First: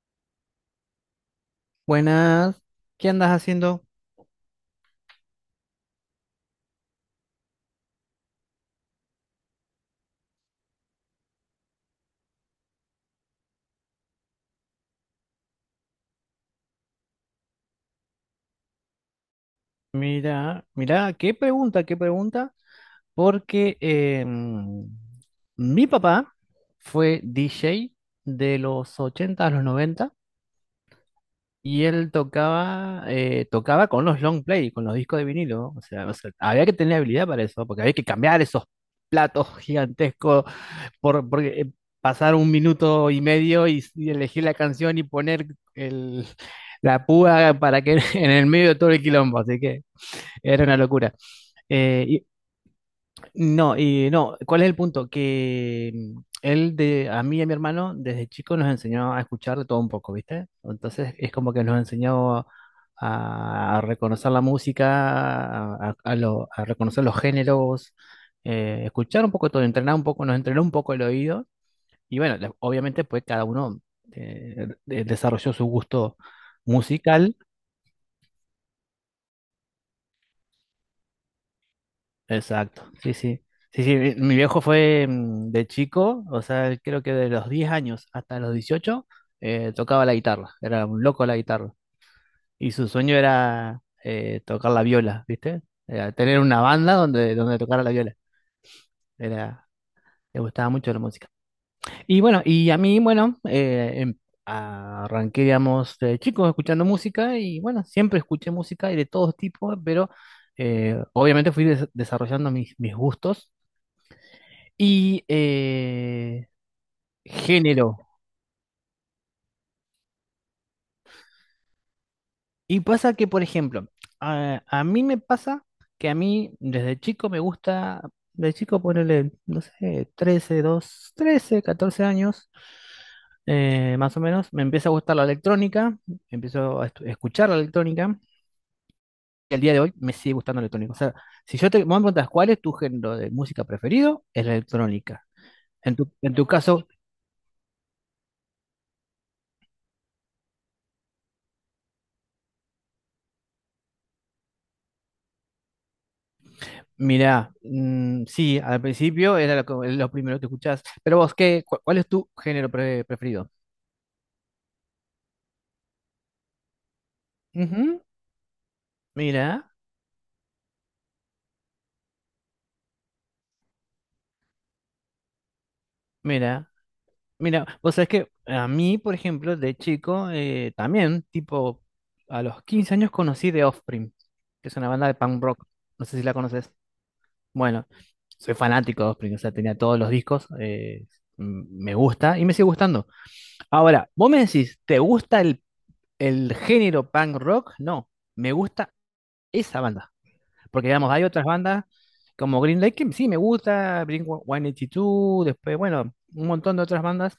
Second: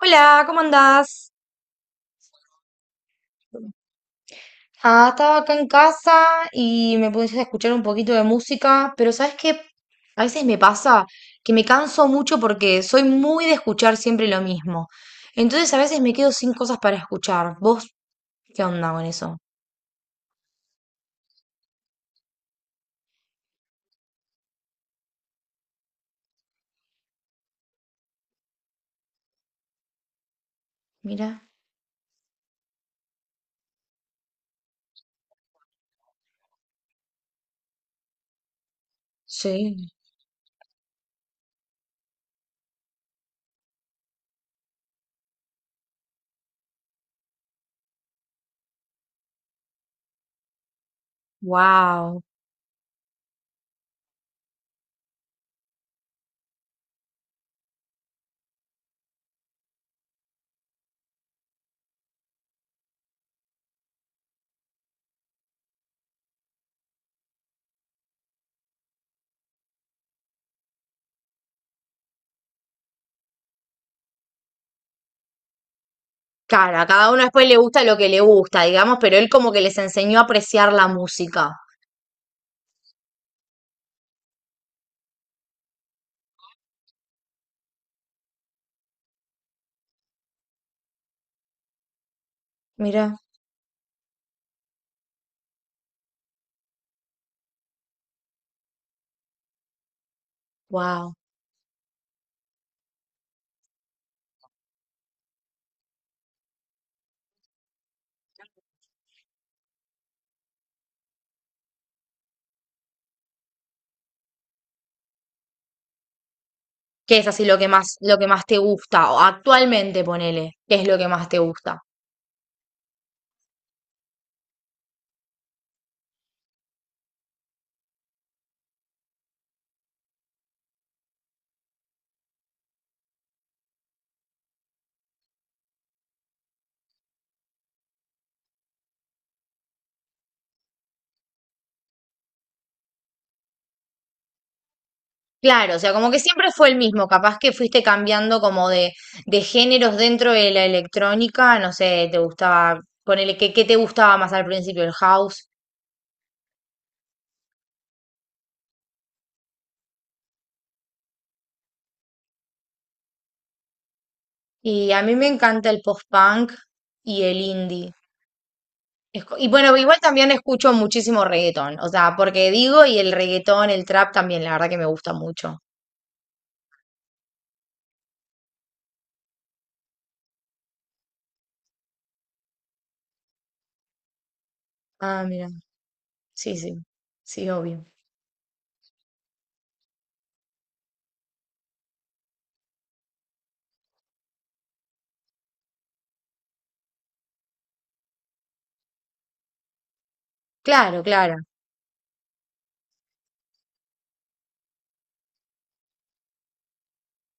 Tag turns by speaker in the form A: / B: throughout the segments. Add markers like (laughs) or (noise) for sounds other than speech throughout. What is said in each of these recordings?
A: Hola, ¿cómo andás?
B: Buenas, ¿qué andas haciendo?
A: Ah, estaba acá en casa y me puse a escuchar un poquito de música, pero ¿sabes qué? A veces me pasa que me canso mucho porque soy muy de escuchar siempre lo mismo. Entonces a veces me quedo sin cosas para escuchar. ¿Vos qué onda con eso?
B: Mira, mira, qué pregunta, porque mi papá fue DJ de los 80 a los noventa,
A: Mira.
B: y él tocaba con los long play, con los discos de vinilo. O sea, había que tener habilidad para eso, porque había que cambiar esos platos (laughs)
A: Sí,
B: gigantescos porque pasar un minuto y medio y elegir la canción y poner el, (laughs) la púa para que (laughs) en el medio de todo el quilombo, así que era una locura. Eh,
A: wow.
B: y- no, y no, ¿cuál es el punto? Que a mí y a mi hermano desde chico nos enseñó a escuchar de todo un poco, ¿viste? Entonces es como que nos enseñó a reconocer la música, a reconocer los géneros, escuchar un poco todo, entrenar un poco, nos entrenó un poco el oído. Y bueno, obviamente pues cada uno desarrolló su gusto
A: Claro, a cada uno
B: musical.
A: después le gusta lo que le gusta, digamos, pero él como que les enseñó a apreciar la música.
B: Exacto, sí, sí. Sí, sí, mi viejo fue de chico. O sea, él creo que de los 10 años hasta los 18 tocaba la guitarra, era un loco la guitarra. Y su sueño
A: Mira,
B: era tocar la viola, ¿viste? Era tener una banda donde, tocara la viola. Era, le gustaba mucho la
A: wow.
B: música. Y bueno, y a mí, bueno, arranqué, digamos, de chico escuchando música. Y bueno, siempre escuché música y de todo tipo, pero obviamente fui desarrollando mis gustos y
A: ¿Qué es así
B: género.
A: lo que más te gusta? O actualmente, ponele, ¿qué es lo que más te gusta?
B: Y pasa que, por ejemplo, a mí me pasa que a mí desde chico me gusta, de chico ponerle, no sé, 13 2 13 14 años, más o menos, me empieza a gustar la electrónica, empiezo a escuchar la electrónica, que al día de hoy me sigue gustando la electrónica. O sea, si yo te vos me preguntas cuál es tu género de música preferido, es la electrónica.
A: Claro, o sea,
B: En
A: como
B: tu,
A: que
B: en tu
A: siempre fue el
B: caso,
A: mismo, capaz que fuiste cambiando como de géneros dentro de la electrónica, no sé, te gustaba, ponele, ¿qué, qué te gustaba más al principio, el house?
B: mirá, sí, al principio era lo primero que escuchás. Pero vos, cuál es tu género preferido?
A: Y a mí me encanta el post-punk y el indie.
B: Ujú.
A: Y
B: Mira,
A: bueno, igual también escucho muchísimo reggaetón, o sea, porque digo, y el reggaetón, el trap también, la verdad que me gusta mucho.
B: mira, mira, vos sabés que a mí, por ejemplo, de chico, también, tipo, a los 15 años conocí The Offspring, que es una banda de
A: Ah,
B: punk
A: mira,
B: rock, no sé si la
A: sí,
B: conoces.
A: sí, sí, obvio.
B: Bueno, soy fanático de Offspring. O sea, tenía todos los discos, me gusta y me sigue gustando. Ahora, vos me decís, ¿te gusta el género punk rock? No, me gusta esa banda. Porque,
A: Claro,
B: digamos, hay
A: claro.
B: otras bandas como Green Day que sí me gusta, Blink-182, después, bueno, un montón de otras bandas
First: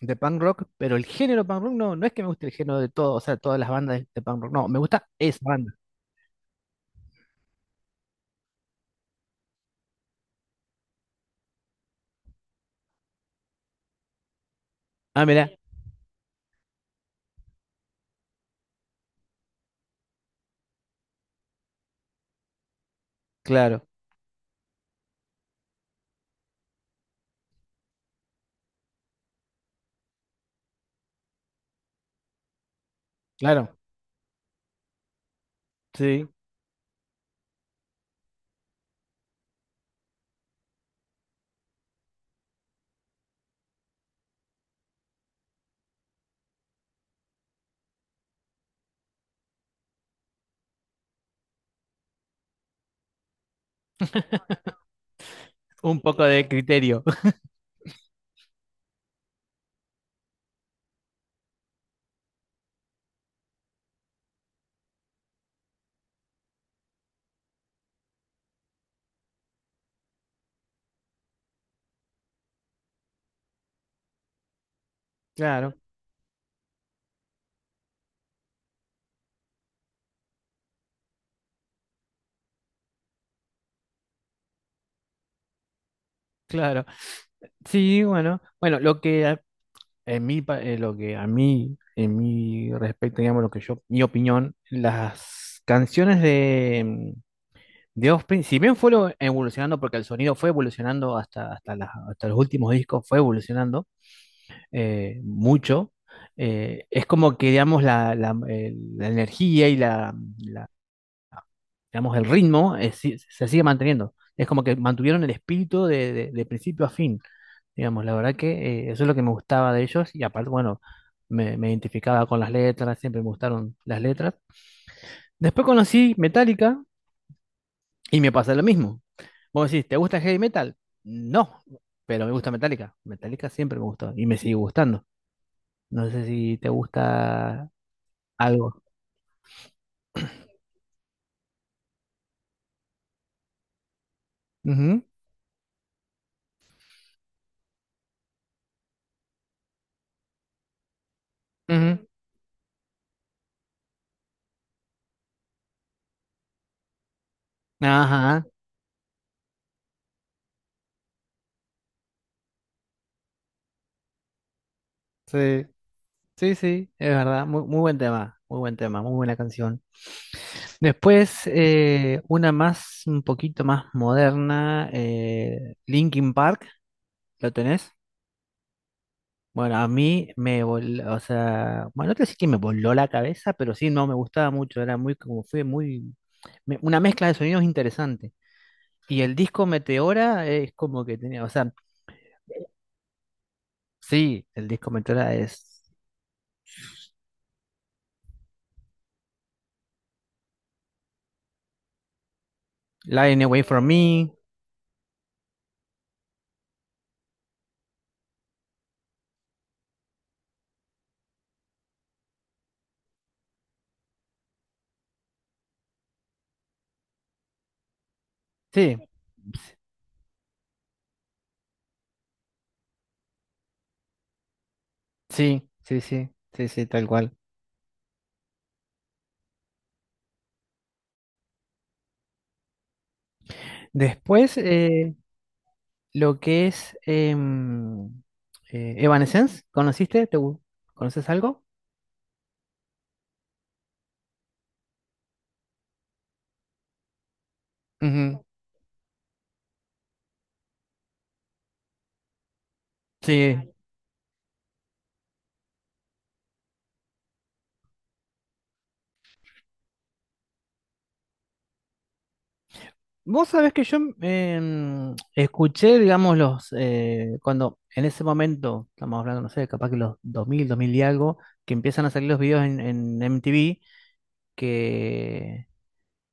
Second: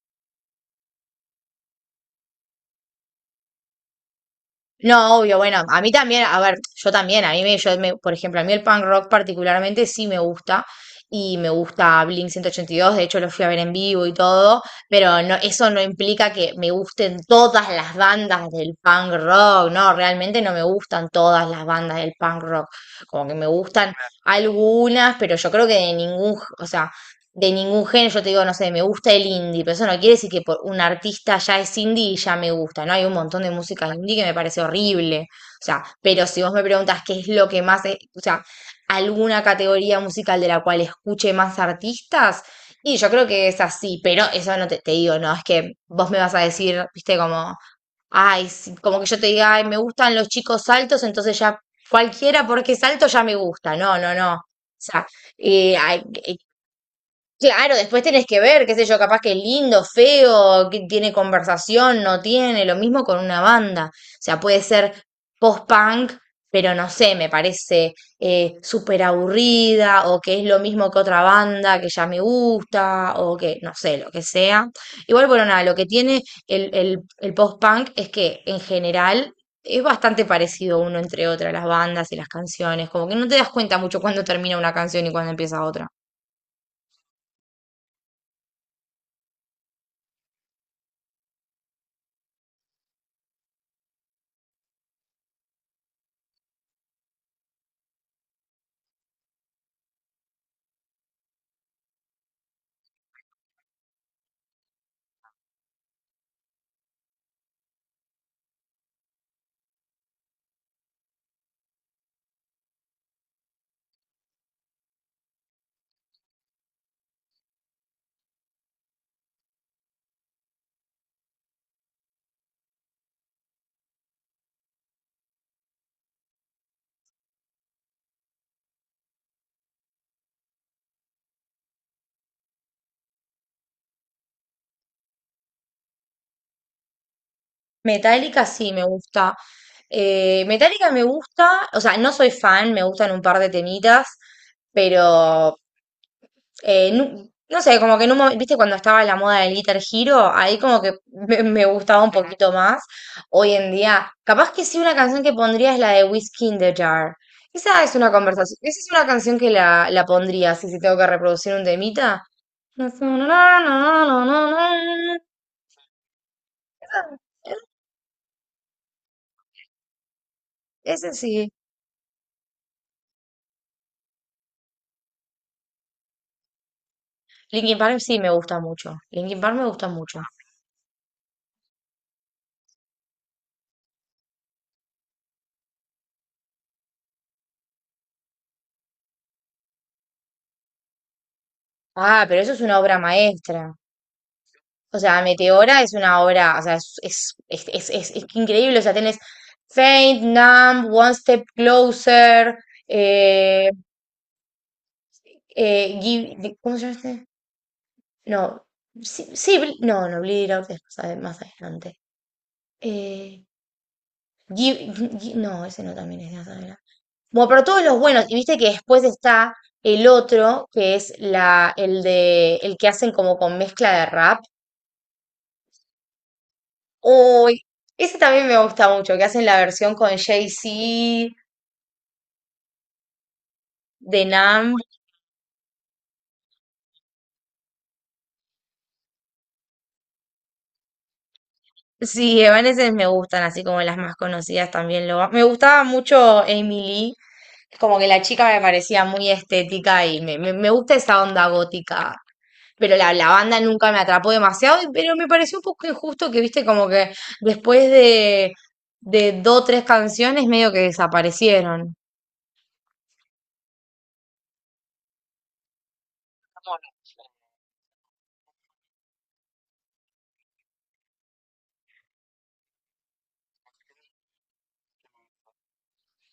B: de punk rock, pero el género punk rock no, no es que me guste el género de todo. O sea, todas las bandas de punk rock, no, me gusta
A: No, obvio,
B: esa
A: bueno,
B: banda.
A: a mí también, a ver, yo también, a mí me, yo me- por ejemplo, a mí el punk rock particularmente sí me gusta y me gusta Blink-182, de hecho lo fui a ver en vivo y todo, pero
B: Ah,
A: no,
B: mira,
A: eso no implica que me gusten todas las bandas del punk rock, no, realmente no me gustan todas las bandas del punk rock, como que me
B: claro,
A: gustan algunas, pero yo creo que de ningún, o sea, de ningún género. Yo te digo, no sé, me gusta el indie, pero eso no quiere decir que por un artista ya es indie y ya me gusta, ¿no? Hay un montón de
B: claro,
A: música indie que me parece horrible. O sea, pero
B: sí,
A: si vos me preguntas qué es lo que más, o sea, alguna categoría musical de la cual escuche más artistas, y yo creo que es así, pero eso no te, te digo, no, es que vos me vas a decir, viste, como, ay, sí, como que yo te diga, ay, me gustan los chicos altos, entonces ya cualquiera porque es alto ya me gusta. No, no, no. O sea, eh,
B: un
A: hay-
B: poco
A: eh,
B: de criterio. (laughs)
A: Claro, después tenés que ver, qué sé yo, capaz que es lindo, feo, que tiene conversación, no tiene, lo mismo con una banda. O sea, puede ser post-punk, pero no sé, me parece súper aburrida, o que es lo mismo que otra banda que ya me gusta, o que, no sé, lo que sea. Igual, bueno, nada, lo
B: Claro,
A: que tiene el post-punk es que en general es bastante parecido uno entre otra, las bandas y las canciones, como que no te das cuenta mucho cuándo termina una canción y cuándo empieza otra.
B: claro. Sí, bueno, bueno, en mí, lo que a mí, en mi respecto, digamos, lo que yo, mi opinión, las canciones de Offspring, si bien fueron evolucionando, porque el sonido fue evolucionando hasta los últimos discos, fue evolucionando mucho. Es como que, digamos, la energía y digamos, el ritmo se sigue manteniendo. Es como que mantuvieron el espíritu de, de principio a fin. Digamos, la verdad que eso es lo que me gustaba de ellos. Y aparte, bueno, me identificaba con las letras, siempre me gustaron las letras. Después conocí Metallica y me pasa lo mismo. Vos decís, ¿te gusta el heavy metal? No, pero me gusta Metallica. Metallica siempre me gustó y me sigue gustando. No sé si te gusta
A: Metallica sí
B: algo.
A: me gusta. Metallica me gusta, o sea, no soy fan, me gustan un par de temitas,
B: Ujú,
A: pero no sé, como que en un momento, viste, cuando estaba la moda del Guitar Hero, ahí como que me
B: ujú.
A: gustaba un poquito más. Hoy en día, capaz que sí, una canción que pondría es la de Whiskey in the Jar. Esa es una
B: Ajá,
A: conversación, esa es una canción que la pondría, así si tengo que reproducir un temita. Esa
B: sí, sí, sí, es verdad. Muy,
A: esa-
B: muy buen tema, muy buen tema, muy buena canción.
A: esa
B: Después,
A: sí.
B: una más, un poquito más moderna, Linkin Park, ¿lo
A: Linkin
B: tenés?
A: Park sí me gusta mucho. Linkin Park me
B: Bueno,
A: gusta
B: a
A: mucho.
B: mí me voló. O sea, bueno, no te decir que me voló la cabeza, pero sí, no, me gustaba mucho. Era muy, como fue muy, una mezcla de sonidos interesante. Y el disco Meteora es como que tenía, o sea,
A: Ah, pero eso es una obra maestra.
B: sí, el disco
A: O sea,
B: Meteora
A: Meteora
B: es
A: es una obra, o sea, es increíble. O sea, tenés Faint, Numb, One Step Closer,
B: Lying Away
A: eh,
B: From Me,
A: ¿cómo se llama este? No, sí, sí, no, no, Bleed It Out es más más adelante. Eh, Give- no, ese no también es de más adelante. Bueno, pero todos los buenos, y viste que
B: sí,
A: después está el otro, que es el de, el que hacen como con mezcla de rap.
B: sí, sí, sí, sí, sí, tal cual.
A: Uy, ese también me gusta mucho, que hacen la versión con Jay-Z, de
B: Después,
A: Nam.
B: lo que es Evanescence, ¿conociste? ¿Te, conoces algo?
A: Sí, Evanescence me gustan, así como las más conocidas también lo. Me gustaba mucho Emily, como que la
B: Ujú.
A: chica me parecía muy estética y me gusta esa onda gótica. Pero la
B: Sí.
A: banda nunca me atrapó demasiado, pero me pareció un poco injusto que, viste, como que después de dos o tres canciones medio que desaparecieron.
B: Vos sabés que yo escuché, digamos, cuando en ese momento, estamos hablando, no sé, capaz que los dos mil dos mil y algo, que empiezan a salir los videos en MTV, que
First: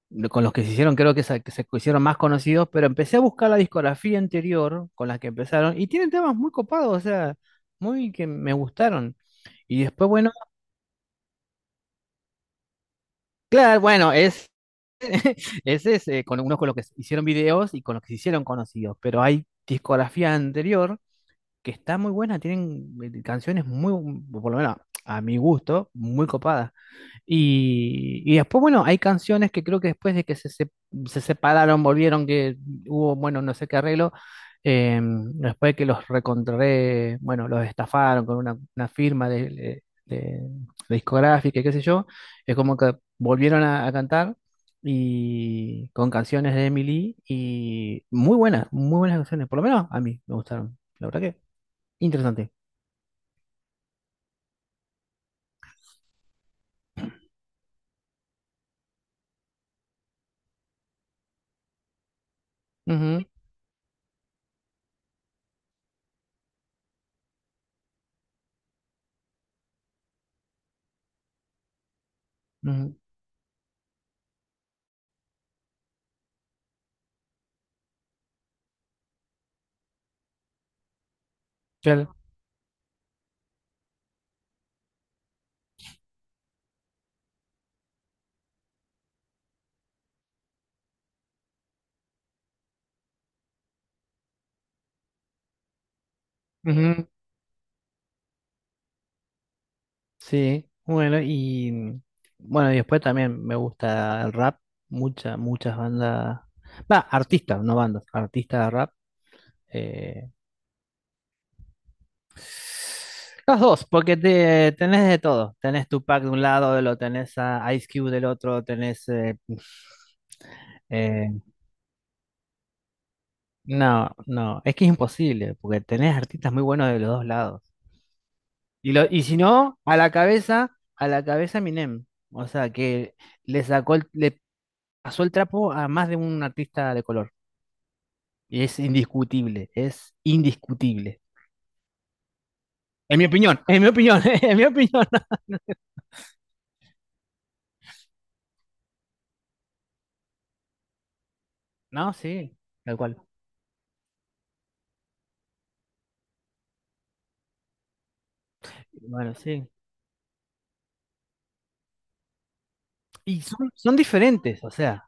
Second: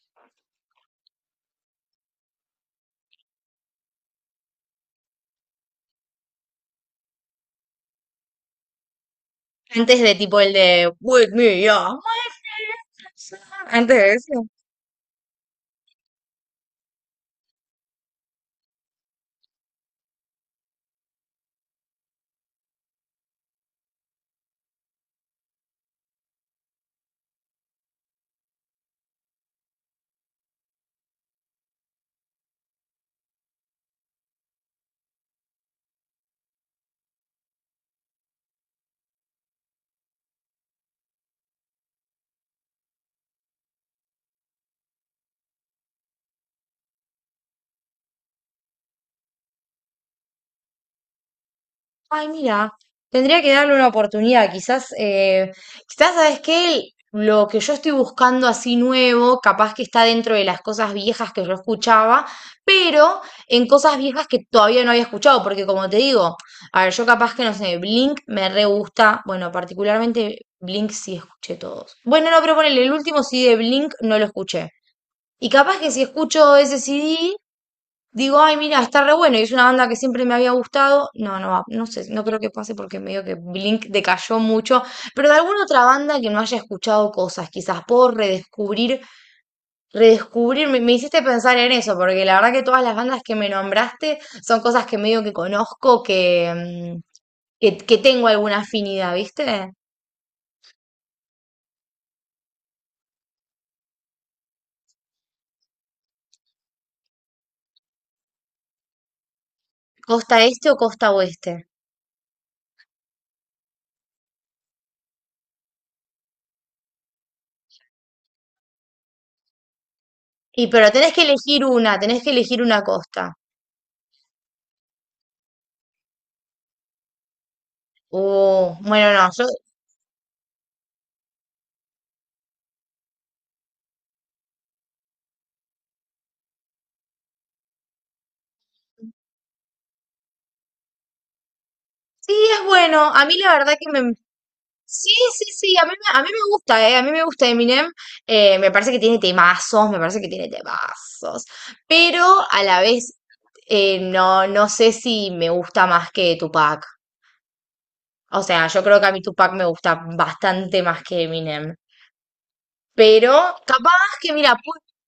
B: con los que se hicieron, creo que se hicieron más conocidos. Pero empecé a buscar la discografía anterior con las que empezaron, y tienen temas muy copados. O sea, muy que me gustaron. Y
A: Antes
B: después,
A: de
B: bueno,
A: tipo el de With Me, yeah.
B: claro,
A: Antes
B: bueno,
A: de
B: es,
A: eso.
B: ese es con uno con lo que hicieron videos y con los que se hicieron conocidos, pero hay discografía anterior que está muy buena. Tienen canciones muy, por lo menos a mi gusto, muy copadas. Y después, bueno, hay canciones que creo que después de que se separaron, volvieron, que hubo, bueno, no sé qué arreglo, después de que los recontré, bueno, los estafaron con una firma de, de discográfica y qué sé yo. Es como que volvieron a cantar y con canciones de Emily. Y muy buenas canciones, por lo menos a mí me gustaron, la verdad que
A: Ay,
B: interesante.
A: mira, tendría que darle una oportunidad. Quizás, quizás, ¿sabes qué? Lo que yo estoy buscando así nuevo, capaz que está dentro de las cosas viejas que yo escuchaba, pero
B: Ujú,
A: en cosas viejas que todavía no había escuchado, porque como te digo, a ver, yo capaz que no sé, Blink me re gusta, bueno, particularmente Blink sí escuché todos. Bueno, no, pero ponele, el
B: ujú,
A: último CD de Blink no lo escuché. Y capaz que si escucho ese CD, digo, ay, mira, está re bueno y es una banda que siempre me había gustado. No, no, va, no sé,
B: claro.
A: no creo que pase porque medio que Blink decayó mucho. Pero de alguna otra banda que no haya escuchado cosas, quizás puedo redescubrir. Me hiciste pensar en eso, porque la verdad que todas las bandas que me nombraste son cosas que medio que conozco, que, mm, que tengo alguna afinidad, ¿viste?
B: Sí, bueno, y bueno, y después también me gusta el rap, muchas, muchas bandas, va, artistas, no bandas, artistas de rap. eh,
A: Costa este o costa oeste.
B: los dos, porque te, tenés de todo, tenés Tupac de un lado, lo tenés a Ice Cube del otro, tenés...
A: Y pero tenés que
B: eh,
A: elegir una, tenés que elegir una costa.
B: no, no, es que es imposible, porque tenés artistas muy buenos de los dos lados. Y, lo,
A: Bueno,
B: y
A: no,
B: si
A: yo.
B: no, a la cabeza Minem, o sea, que le sacó, le pasó el trapo a más de un artista de color. Y es indiscutible, es indiscutible.
A: Sí, es bueno.
B: En
A: A
B: mi
A: mí la
B: opinión, (laughs)
A: verdad
B: en mi
A: que me,
B: opinión, (laughs) en mi opinión.
A: sí, sí, sí, a mí me gusta, a mí me gusta Eminem, me parece que tiene temazos, me parece que tiene temazos,
B: No,
A: pero
B: sí,
A: a la
B: tal
A: vez
B: cual.
A: no, no sé si me gusta más que Tupac, o sea, yo creo que a mí
B: Bueno,
A: Tupac me
B: sí.
A: gusta bastante más que Eminem, pero
B: Y son
A: capaz que, mira,
B: diferentes, o sea.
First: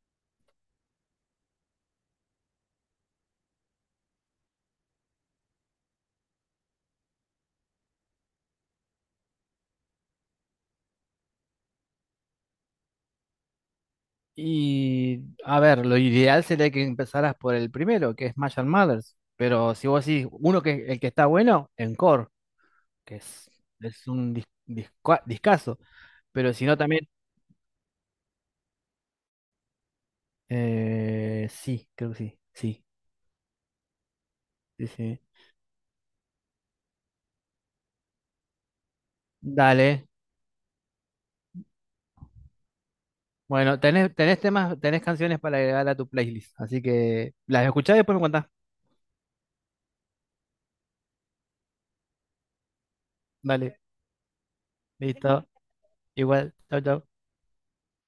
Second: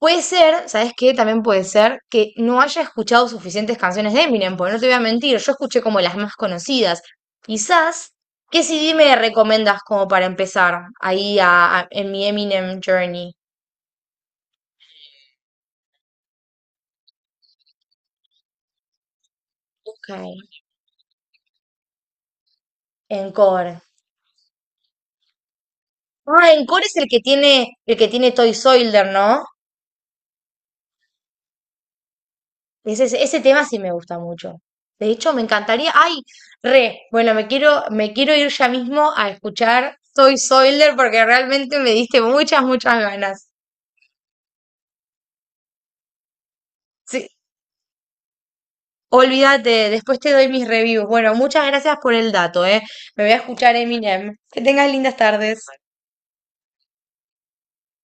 A: puede ser, ¿sabes qué? También puede ser que no haya escuchado suficientes canciones de Eminem, porque no te voy a mentir, yo escuché como las más conocidas. Quizás, ¿qué CD me recomendas como para empezar ahí en mi Eminem Journey?
B: Y a ver, lo ideal sería que empezaras por el primero, que es Smash and... Pero si vos
A: Ok.
B: decís uno que el que está bueno, Encore, que
A: Encore.
B: es un discazo.
A: Ah,
B: Pero si no,
A: Encore es
B: también.
A: el que tiene Toy Soldier, ¿no?
B: Sí, creo que sí. Sí,
A: Ese tema sí me gusta mucho.
B: sí,
A: De
B: sí.
A: hecho, me encantaría. ¡Ay! Re, bueno, me quiero ir ya mismo a escuchar
B: Dale.
A: Toy Soldier porque realmente me diste muchas, muchas ganas.
B: Bueno, tenés, tenés temas, tenés canciones para agregar a tu playlist, así
A: Sí,
B: que las escuchás y después me contás.
A: olvídate, después te doy mis reviews. Bueno, muchas gracias por el dato, ¿eh? Me voy a escuchar
B: Vale,
A: Eminem. Que tengas lindas
B: listo.
A: tardes.
B: Igual, chau, chau.